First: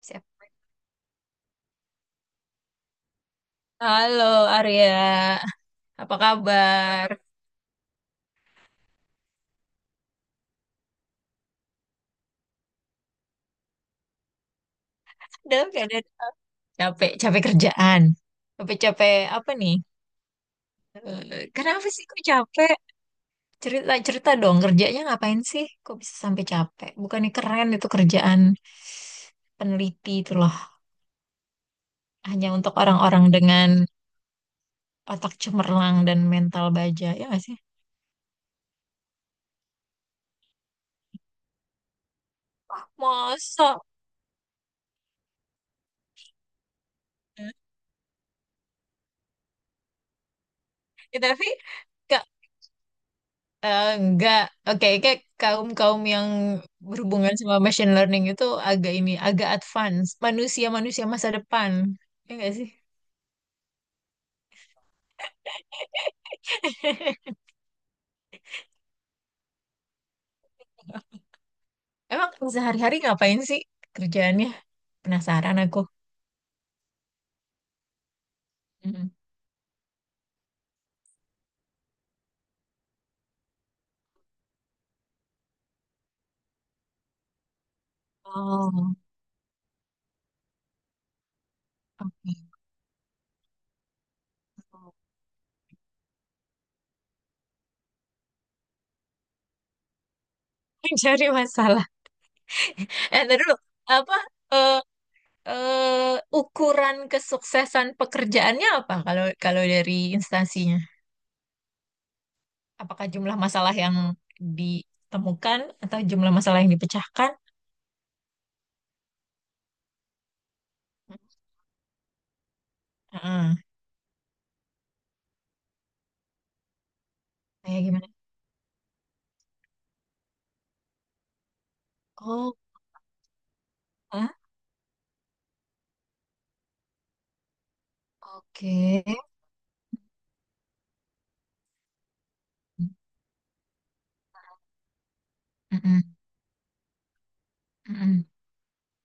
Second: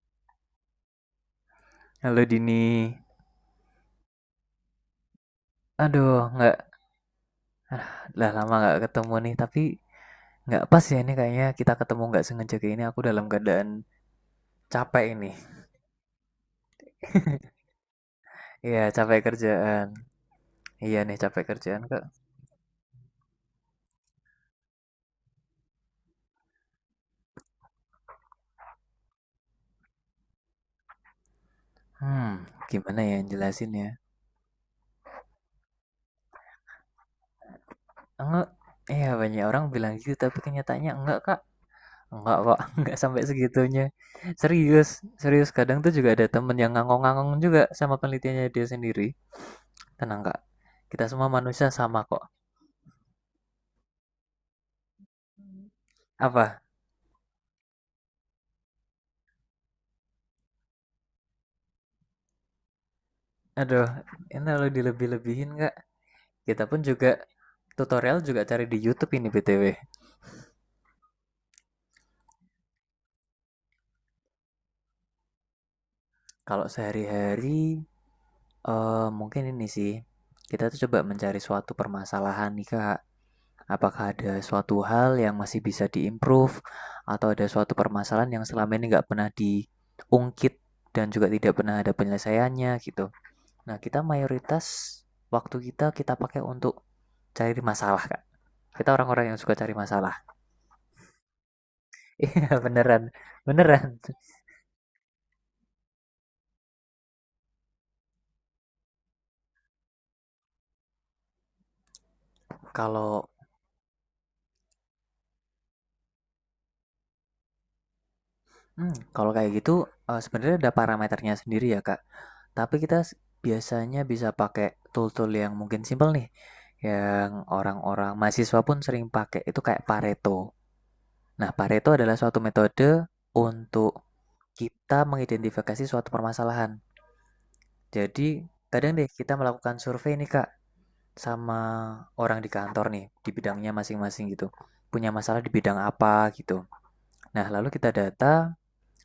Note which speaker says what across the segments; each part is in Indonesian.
Speaker 1: Siap.
Speaker 2: Halo Dini.
Speaker 1: Halo Arya, apa
Speaker 2: Aduh, nggak
Speaker 1: kabar?
Speaker 2: lah lama nggak ketemu nih. Tapi nggak pas ya ini kayaknya kita ketemu nggak sengaja kayak ini. Aku dalam keadaan capek ini.
Speaker 1: Dalam keadaan apa? Capek, capek kerjaan,
Speaker 2: Iya, capek
Speaker 1: capek-capek apa nih?
Speaker 2: kerjaan. Iya nih capek kerjaan
Speaker 1: Kenapa
Speaker 2: kak.
Speaker 1: sih kok capek? Cerita cerita dong kerjanya ngapain sih? Kok bisa sampai capek? Bukannya keren itu kerjaan peneliti itu loh,
Speaker 2: Hmm,
Speaker 1: hanya untuk
Speaker 2: gimana ya
Speaker 1: orang-orang
Speaker 2: yang
Speaker 1: dengan
Speaker 2: jelasin ya?
Speaker 1: otak cemerlang dan mental baja ya nggak sih?
Speaker 2: Enggak. Iya banyak orang bilang gitu, tapi kenyataannya enggak kak. Enggak kok,
Speaker 1: Wah,
Speaker 2: enggak sampai
Speaker 1: masa?
Speaker 2: segitunya. Serius, serius. Kadang tuh juga ada temen yang ngangong-ngangong
Speaker 1: Eh,
Speaker 2: juga sama penelitiannya dia sendiri. Tenang kak, kita semua
Speaker 1: tapi
Speaker 2: manusia sama
Speaker 1: nggak
Speaker 2: kok.
Speaker 1: Eh, enggak, oke, kayak kaum-kaum yang
Speaker 2: Apa?
Speaker 1: berhubungan sama machine learning itu agak ini, agak advance. Manusia-manusia masa depan. Ya enggak sih?
Speaker 2: Aduh, ini kalau dilebih-lebihin nggak? Kita pun juga tutorial juga cari di YouTube ini BTW.
Speaker 1: Emang sehari-hari ngapain sih kerjaannya? Penasaran aku.
Speaker 2: Kalau sehari-hari,
Speaker 1: Mhm.
Speaker 2: mungkin ini sih. Kita tuh coba mencari suatu permasalahan nih Kak. Apakah ada suatu hal yang masih bisa diimprove atau ada suatu permasalahan yang selama ini
Speaker 1: Oh,
Speaker 2: nggak pernah diungkit dan juga tidak pernah ada
Speaker 1: oke.
Speaker 2: penyelesaiannya gitu. Nah, kita mayoritas waktu kita kita pakai untuk cari masalah, Kak. Kita orang-orang yang suka cari masalah.
Speaker 1: Mencari masalah.
Speaker 2: Iya beneran,
Speaker 1: Eh, ntar dulu.
Speaker 2: beneran.
Speaker 1: Apa, eh, ukuran kesuksesan pekerjaannya apa kalau kalau dari instansinya? Apakah
Speaker 2: Kalau
Speaker 1: jumlah masalah yang ditemukan atau jumlah masalah yang dipecahkan?
Speaker 2: kalau kayak gitu, sebenarnya ada parameternya sendiri ya Kak. Tapi kita
Speaker 1: Heeh.
Speaker 2: biasanya bisa pakai tool-tool yang mungkin simpel nih, yang
Speaker 1: Kayak gimana?
Speaker 2: orang-orang mahasiswa pun sering pakai. Itu kayak Pareto. Nah, Pareto adalah suatu
Speaker 1: Oh,
Speaker 2: metode untuk
Speaker 1: hah?
Speaker 2: kita mengidentifikasi suatu permasalahan. Jadi,
Speaker 1: Oke.
Speaker 2: kadang deh kita melakukan survei nih Kak sama orang di kantor nih di bidangnya masing-masing gitu. Punya masalah di bidang
Speaker 1: Heeh.
Speaker 2: apa gitu. Nah, lalu kita
Speaker 1: Heeh.
Speaker 2: data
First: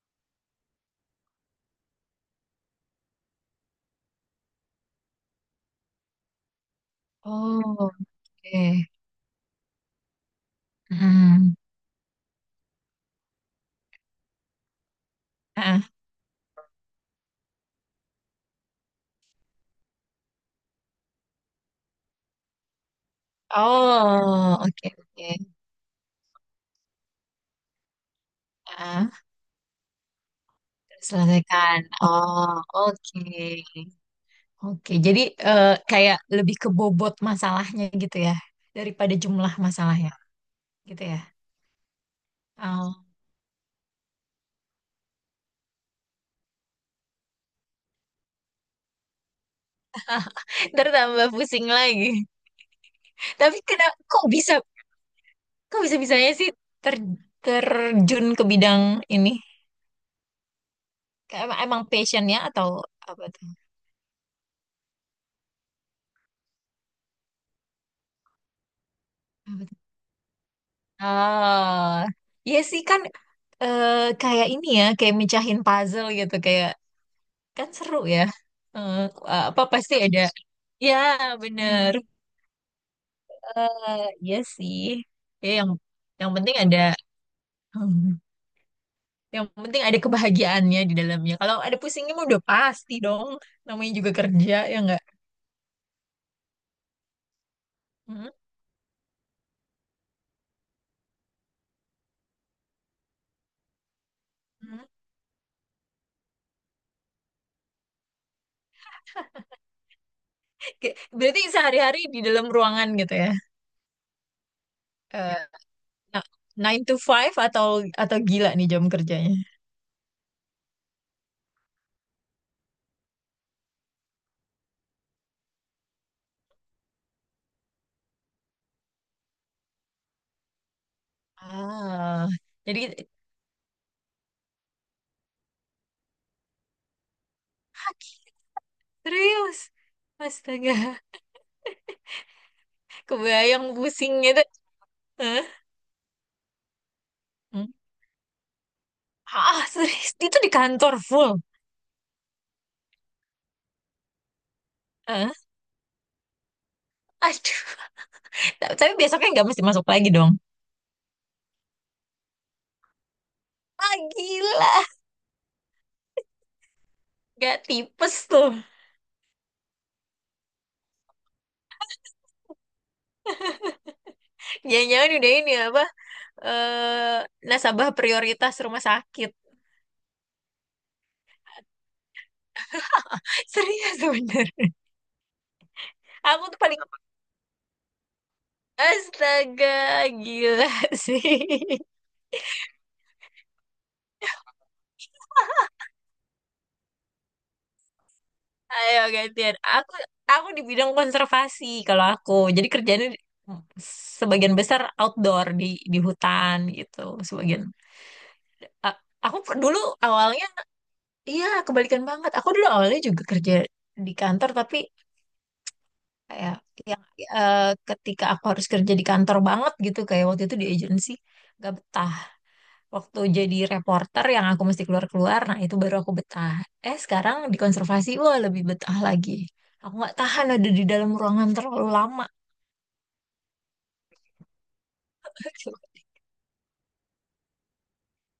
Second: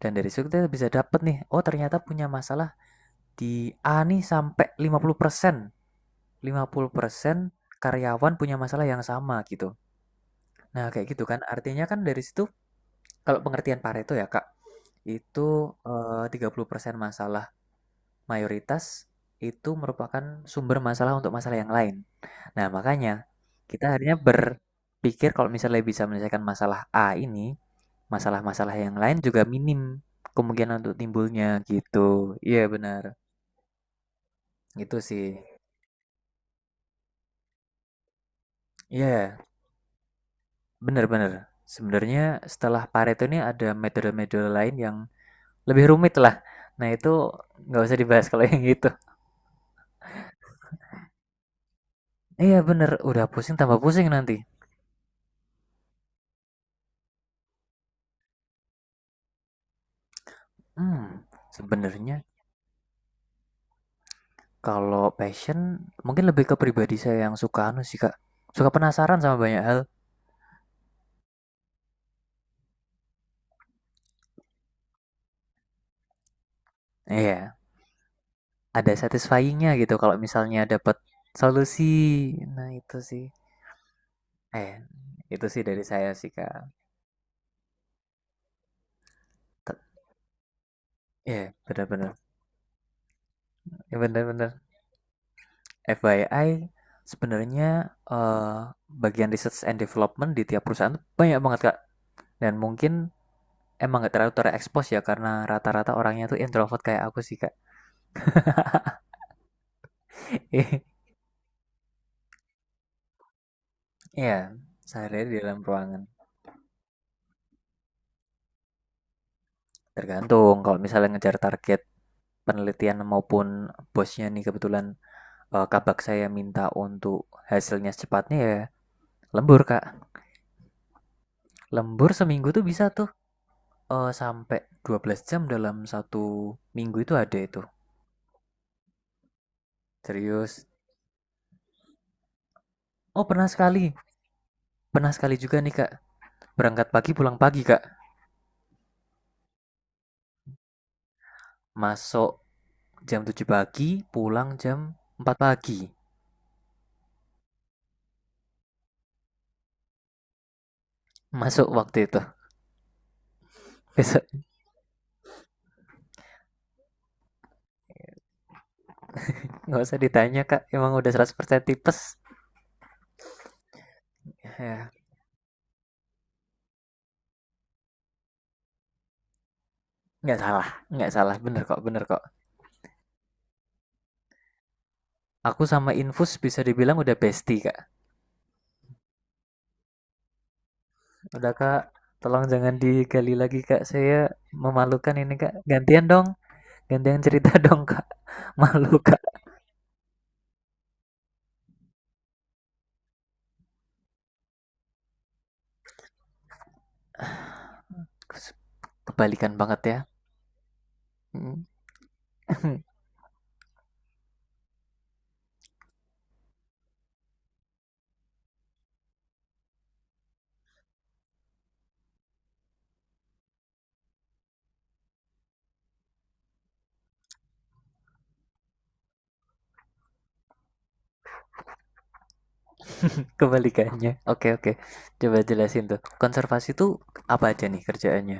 Speaker 2: dan dari situ kita bisa dapat nih, oh ternyata punya masalah di A nih sampai 50%. 50%
Speaker 1: Oh,
Speaker 2: karyawan punya
Speaker 1: oke.
Speaker 2: masalah yang sama gitu. Nah, kayak gitu kan.
Speaker 1: Heeh.
Speaker 2: Artinya kan dari situ kalau pengertian Pareto ya, Kak, itu
Speaker 1: Heeh.
Speaker 2: 30% masalah mayoritas itu merupakan sumber masalah untuk masalah yang lain. Nah, makanya kita akhirnya
Speaker 1: Oh, oke,
Speaker 2: berpikir
Speaker 1: oke.
Speaker 2: kalau misalnya bisa menyelesaikan masalah A ini, masalah-masalah yang
Speaker 1: Heeh.
Speaker 2: lain juga minim kemungkinan untuk timbulnya
Speaker 1: Selesaikan.
Speaker 2: gitu.
Speaker 1: Oh,
Speaker 2: Iya, benar.
Speaker 1: oke. Oke,
Speaker 2: Itu
Speaker 1: jadi
Speaker 2: sih.
Speaker 1: kayak lebih ke bobot masalahnya gitu ya, daripada
Speaker 2: Iya,
Speaker 1: jumlah masalahnya gitu ya.
Speaker 2: benar-benar. Sebenarnya setelah
Speaker 1: Oh.
Speaker 2: Pareto ini ada metode-metode lain yang lebih rumit lah. Nah, itu nggak usah dibahas kalau yang itu.
Speaker 1: Ntar tambah pusing lagi.
Speaker 2: Iya, benar. Udah pusing
Speaker 1: Tapi
Speaker 2: tambah
Speaker 1: kenapa
Speaker 2: pusing
Speaker 1: kok
Speaker 2: nanti.
Speaker 1: bisa kok bisa-bisanya sih ter- terjun ke bidang ini?
Speaker 2: Hmm,
Speaker 1: Emang
Speaker 2: sebenarnya
Speaker 1: passionnya atau apa tuh?
Speaker 2: kalau passion mungkin lebih ke pribadi saya yang suka anu sih, Kak. Suka penasaran sama banyak
Speaker 1: Apa tuh?
Speaker 2: hal.
Speaker 1: Ah, ya sih kan eh, kayak ini ya, kayak mecahin puzzle gitu, kayak
Speaker 2: Iya,
Speaker 1: kan seru ya.
Speaker 2: ada
Speaker 1: Eh, apa
Speaker 2: satisfyingnya
Speaker 1: pasti
Speaker 2: gitu kalau
Speaker 1: ada?
Speaker 2: misalnya
Speaker 1: Ya
Speaker 2: dapat
Speaker 1: bener.
Speaker 2: solusi. Nah, itu sih.
Speaker 1: Eh, ya
Speaker 2: Eh,
Speaker 1: sih.
Speaker 2: itu
Speaker 1: Ya
Speaker 2: sih dari saya sih,
Speaker 1: yang penting
Speaker 2: Kak.
Speaker 1: ada, hmm, yang
Speaker 2: Te-
Speaker 1: penting ada kebahagiaannya di dalamnya.
Speaker 2: Iya,
Speaker 1: Kalau ada
Speaker 2: benar-benar.
Speaker 1: pusingnya mah udah pasti dong. Namanya
Speaker 2: Iya,
Speaker 1: juga
Speaker 2: benar-benar.
Speaker 1: kerja ya enggak.
Speaker 2: FYI, sebenarnya
Speaker 1: Hmm?
Speaker 2: eh, bagian research and development di tiap perusahaan tuh banyak banget, Kak. Dan mungkin emang nggak terlalu
Speaker 1: Hmm.
Speaker 2: terekspos ya karena rata-rata orangnya tuh introvert kayak aku sih, Kak.
Speaker 1: Berarti sehari-hari di dalam ruangan gitu ya.
Speaker 2: Iya, sehari di
Speaker 1: Eh,
Speaker 2: dalam ruangan.
Speaker 1: Nah, Nine to five atau gila nih jam kerjanya?
Speaker 2: Tergantung kalau misalnya ngejar target penelitian maupun bosnya nih kebetulan, kabak saya minta untuk hasilnya secepatnya, ya lembur kak. Lembur
Speaker 1: Ah,
Speaker 2: seminggu tuh
Speaker 1: jadi
Speaker 2: bisa tuh, sampai 12 jam dalam satu minggu itu ada itu.
Speaker 1: kaki serius.
Speaker 2: Serius.
Speaker 1: Astaga,
Speaker 2: Oh pernah
Speaker 1: kebayang
Speaker 2: sekali,
Speaker 1: pusingnya tuh.
Speaker 2: pernah sekali
Speaker 1: Hah?
Speaker 2: juga nih kak, berangkat pagi pulang pagi
Speaker 1: Hmm?
Speaker 2: kak.
Speaker 1: Ah, serius itu di kantor full.
Speaker 2: Masuk jam 7 pagi, pulang jam
Speaker 1: Hah?
Speaker 2: empat pagi
Speaker 1: Aduh, tapi besoknya nggak mesti masuk lagi dong.
Speaker 2: masuk waktu itu.
Speaker 1: Ah,
Speaker 2: Besok
Speaker 1: gila, nggak tipes tuh.
Speaker 2: nggak usah ditanya kak, emang udah 100% tipes, ya ya.
Speaker 1: Jangan-jangan udah ini apa? Eh, nasabah prioritas rumah sakit.
Speaker 2: Nggak salah, nggak salah, bener kok, bener kok.
Speaker 1: Serius bener.
Speaker 2: Aku sama infus
Speaker 1: Aku tuh
Speaker 2: bisa
Speaker 1: paling
Speaker 2: dibilang udah bestie kak.
Speaker 1: astaga, gila
Speaker 2: Udah
Speaker 1: sih.
Speaker 2: Kak, tolong jangan digali lagi Kak. Saya memalukan ini Kak. Gantian dong, gantian cerita dong Kak. Malu
Speaker 1: Ayo
Speaker 2: Kak.
Speaker 1: gantian. Aku di bidang konservasi kalau aku. Jadi sebagian besar outdoor di hutan gitu. Sebagian A- aku
Speaker 2: Kebalikan
Speaker 1: per- dulu
Speaker 2: banget ya.
Speaker 1: awalnya Iya kebalikan banget. Aku dulu awalnya juga kerja di kantor tapi kayak yang eh, ketika aku harus kerja di kantor banget gitu kayak waktu itu di agensi gak betah. Waktu jadi reporter yang aku mesti keluar-keluar, nah itu baru aku betah. Eh sekarang di konservasi, wah lebih betah lagi. Aku nggak tahan ada di dalam ruangan terlalu lama.
Speaker 2: Kebalikannya. Oke oke. Coba jelasin tuh. Konservasi tuh apa aja nih kerjaannya?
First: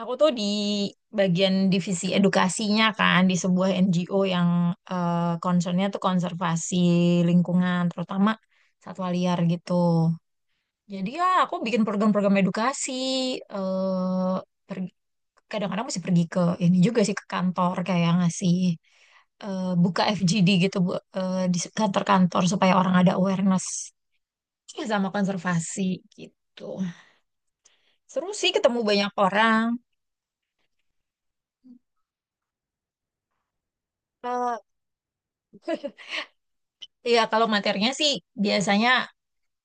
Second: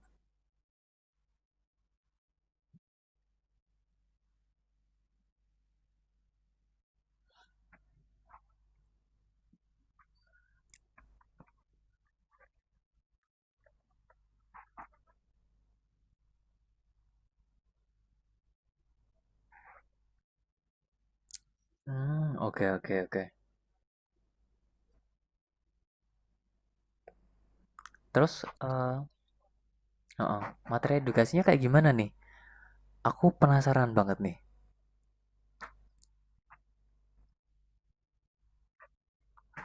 Speaker 1: Aku tuh di bagian divisi edukasinya kan, di sebuah NGO yang concernnya tuh konservasi lingkungan, terutama satwa liar gitu. Jadi ya aku bikin program-program edukasi, eh pergi- kadang-kadang mesti pergi ke ini juga sih ke kantor kayak ngasih buka FGD gitu Bu, di
Speaker 2: Hmm,
Speaker 1: kantor-kantor
Speaker 2: oke
Speaker 1: supaya
Speaker 2: oke
Speaker 1: orang ada
Speaker 2: oke.
Speaker 1: awareness ya sama konservasi gitu. Seru
Speaker 2: Terus,
Speaker 1: sih ketemu
Speaker 2: eh
Speaker 1: banyak orang.
Speaker 2: heeh, materi edukasinya kayak gimana nih? Aku penasaran banget nih.
Speaker 1: Eh, Iya, kalau materinya sih biasanya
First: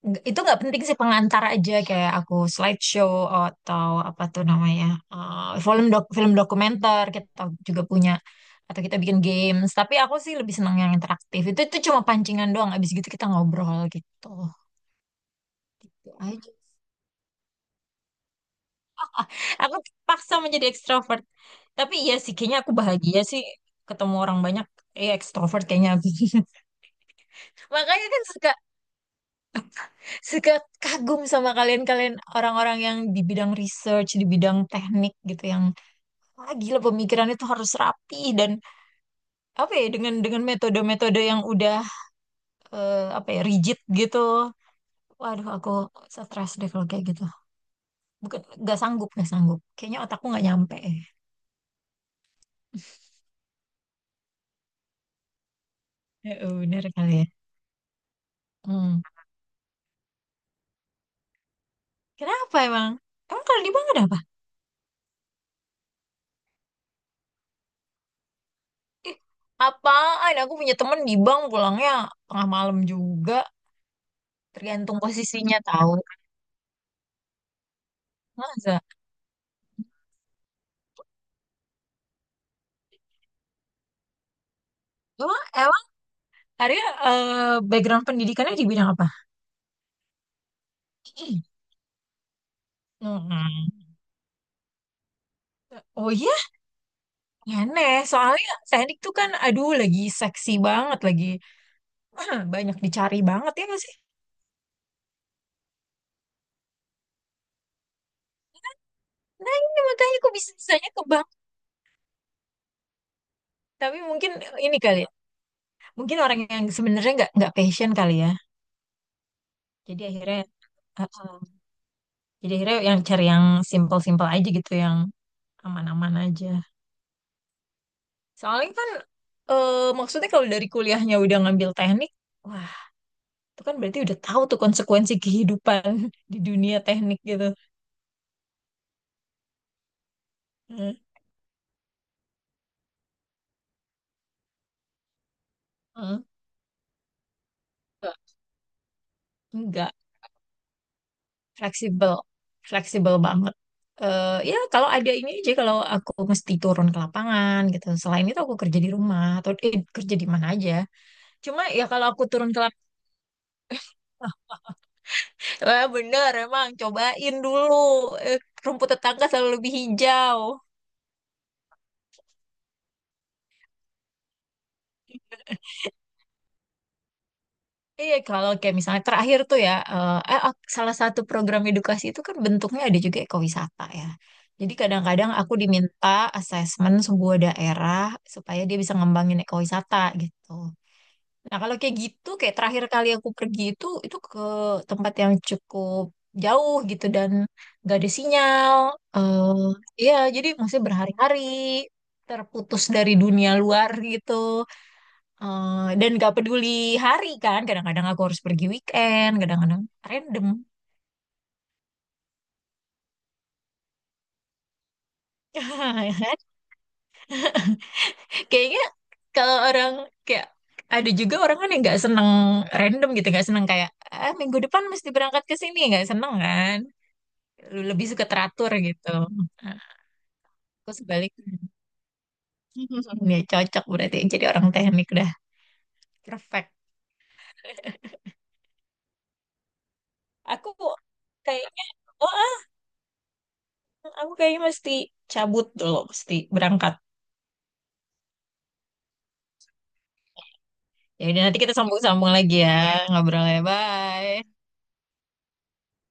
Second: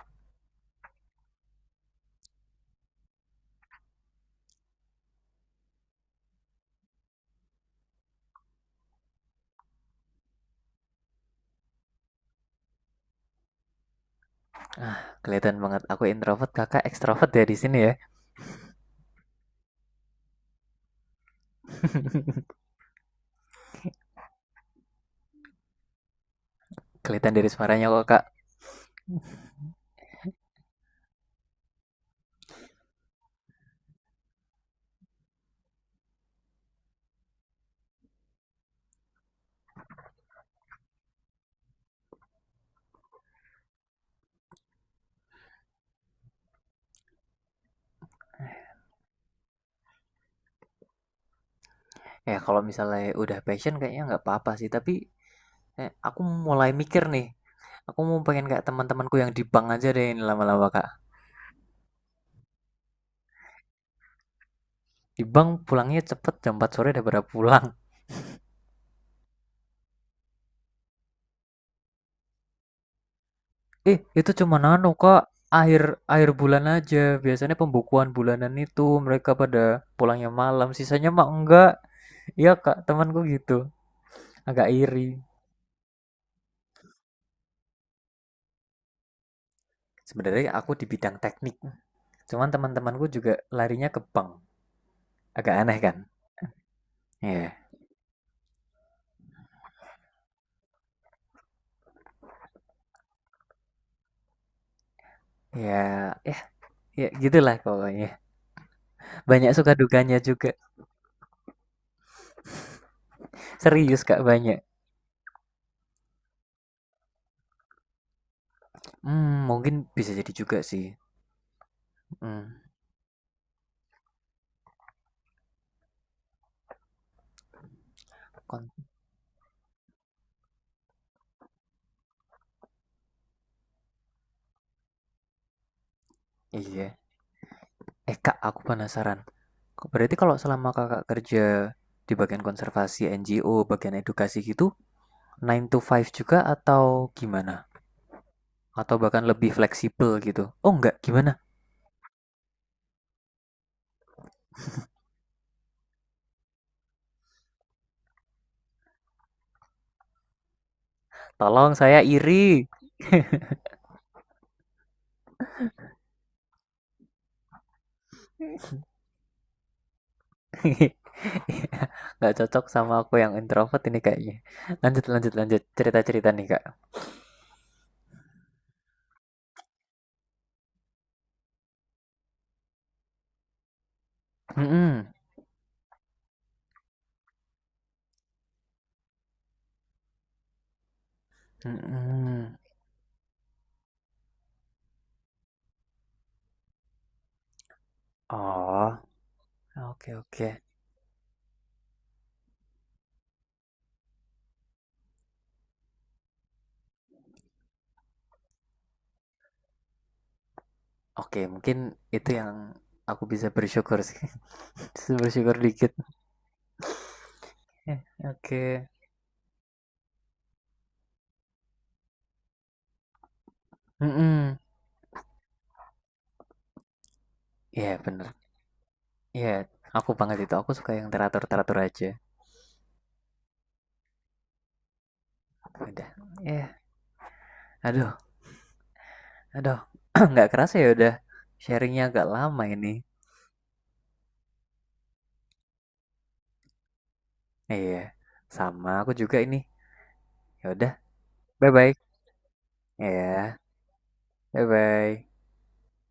Speaker 1: itu nggak penting sih pengantar aja kayak aku slideshow atau apa tuh namanya eh, film dokumenter kita juga punya atau kita bikin games tapi aku sih lebih seneng yang interaktif itu cuma pancingan doang abis gitu kita ngobrol gitu
Speaker 2: Ah, kelihatan banget aku
Speaker 1: gitu
Speaker 2: introvert,
Speaker 1: aja
Speaker 2: kakak ekstrovert ya di sini ya.
Speaker 1: aku paksa menjadi ekstrovert tapi iya sih kayaknya aku bahagia sih ketemu orang banyak ekstrovert kayaknya aku.
Speaker 2: Kelihatan dari suaranya kok,
Speaker 1: Makanya
Speaker 2: Kak.
Speaker 1: kan suka suka kagum sama kalian-kalian orang-orang yang di bidang research di bidang teknik gitu yang wah, gila pemikiran itu harus rapi dan apa ya dengan metode-metode yang udah apa ya rigid gitu. Waduh, aku stres deh kalau kayak gitu. Bukan nggak sanggup, nggak sanggup. Kayaknya otakku nggak nyampe.
Speaker 2: Ya kalau misalnya udah passion kayaknya nggak apa-apa sih, tapi kayak aku
Speaker 1: Ya,
Speaker 2: mulai
Speaker 1: bener
Speaker 2: mikir
Speaker 1: kali ya.
Speaker 2: nih. Aku mau pengen kayak
Speaker 1: Hmm.
Speaker 2: teman-temanku yang di bank aja deh ini lama-lama, Kak.
Speaker 1: Kenapa emang? Emang kalau di bank ada apa?
Speaker 2: Di bank pulangnya cepet jam 4 sore udah pada pulang.
Speaker 1: Ih, apaan? Aku punya temen di bank pulangnya tengah malam juga.
Speaker 2: Eh, itu cuma nano,
Speaker 1: Tergantung
Speaker 2: Kak.
Speaker 1: posisinya
Speaker 2: Akhir
Speaker 1: tahu.
Speaker 2: akhir bulan aja. Biasanya pembukuan bulanan
Speaker 1: Masa?
Speaker 2: itu mereka pada pulangnya malam, sisanya mah enggak. Iya, Kak, temanku gitu. Agak iri.
Speaker 1: Emang Arya background pendidikannya di bidang apa?
Speaker 2: Sebenarnya aku di bidang teknik, cuman teman-temanku juga
Speaker 1: Hmm.
Speaker 2: larinya ke bank. Agak aneh kan?
Speaker 1: Oh iya.
Speaker 2: Iya. Yeah.
Speaker 1: Aneh, soalnya teknik tuh kan aduh lagi seksi banget, lagi ah, banyak dicari banget ya nggak sih?
Speaker 2: Ya, yeah. Ya, gitulah pokoknya. Banyak
Speaker 1: Nah
Speaker 2: suka
Speaker 1: ini makanya
Speaker 2: dukanya
Speaker 1: aku
Speaker 2: juga.
Speaker 1: bisa-bisanya ke bank. Tapi
Speaker 2: Serius Kak,
Speaker 1: mungkin
Speaker 2: banyak.
Speaker 1: ini kali ya, mungkin orang yang sebenarnya nggak passion kali ya.
Speaker 2: Mungkin
Speaker 1: Jadi
Speaker 2: bisa jadi
Speaker 1: akhirnya,
Speaker 2: juga sih.
Speaker 1: uh, uh, jadi
Speaker 2: Hmm,
Speaker 1: akhirnya yang cari yang simple-simple aja gitu, yang aman-aman aja. Soalnya
Speaker 2: kon-
Speaker 1: kan maksudnya kalau dari kuliahnya udah ngambil teknik, wah itu kan berarti udah tahu tuh konsekuensi kehidupan di dunia
Speaker 2: iya.
Speaker 1: teknik gitu.
Speaker 2: Eh Kak, aku penasaran. Berarti kalau selama
Speaker 1: Hmm.
Speaker 2: Kakak kerja di bagian konservasi NGO, bagian edukasi gitu, nine to five
Speaker 1: Hmm.
Speaker 2: juga atau gimana? Atau bahkan lebih
Speaker 1: Enggak.
Speaker 2: fleksibel gitu? Oh enggak, gimana?
Speaker 1: Fleksibel fleksibel banget. Ya kalau ada ini aja kalau aku mesti turun ke lapangan gitu selain itu aku kerja di rumah atau kerja di mana aja cuma
Speaker 2: Tolong
Speaker 1: ya
Speaker 2: saya
Speaker 1: kalau aku turun ke
Speaker 2: iri.
Speaker 1: lapangan wah bener emang cobain dulu. Eh, rumput tetangga selalu lebih hijau.
Speaker 2: Nggak cocok sama aku yang introvert ini kayaknya. Lanjut, lanjut, lanjut. Cerita-cerita nih Kak.
Speaker 1: Iya, kalau kayak misalnya terakhir tuh ya, salah satu program edukasi itu kan bentuknya ada juga ekowisata ya. Jadi
Speaker 2: Mm-mm.
Speaker 1: kadang-kadang aku diminta asesmen sebuah daerah supaya dia bisa ngembangin ekowisata gitu. Nah, kalau kayak gitu, kayak
Speaker 2: Mm-mm.
Speaker 1: terakhir kali aku pergi itu ke tempat yang cukup jauh gitu dan gak ada sinyal.
Speaker 2: Oh,
Speaker 1: eh
Speaker 2: oke
Speaker 1: iya,
Speaker 2: oke.
Speaker 1: jadi masih berhari-hari terputus dari dunia luar gitu. Dan gak peduli hari kan, kadang-kadang aku harus pergi weekend, kadang-kadang random.
Speaker 2: Oke, mungkin itu yang aku bisa bersyukur sih. Bisa bersyukur dikit. Eh,
Speaker 1: Kayaknya
Speaker 2: Oke.
Speaker 1: kalau orang kayak ada juga orang kan yang nggak seneng random gitu, nggak seneng kayak ah,
Speaker 2: Mm-mm.
Speaker 1: minggu depan mesti berangkat ke sini, nggak seneng kan?
Speaker 2: Iya,
Speaker 1: Lebih suka
Speaker 2: bener.
Speaker 1: teratur gitu.
Speaker 2: Iya, aku banget itu. Aku suka
Speaker 1: Aku
Speaker 2: yang
Speaker 1: sebaliknya.
Speaker 2: teratur-teratur aja.
Speaker 1: Ya cocok berarti jadi orang teknik dah.
Speaker 2: Udah. Iya.
Speaker 1: Perfect.
Speaker 2: Aduh, aduh. Nggak
Speaker 1: Aku
Speaker 2: kerasa ya udah
Speaker 1: kayaknya
Speaker 2: sharingnya agak
Speaker 1: oh, ah,
Speaker 2: lama ini.
Speaker 1: aku kayaknya mesti cabut dulu, mesti berangkat.
Speaker 2: Iya. Sama aku juga ini. Ya udah.
Speaker 1: Ya udah nanti kita
Speaker 2: Bye-bye.
Speaker 1: sambung-sambung lagi ya.
Speaker 2: Iya.
Speaker 1: Ngobrolnya bye.
Speaker 2: Bye-bye.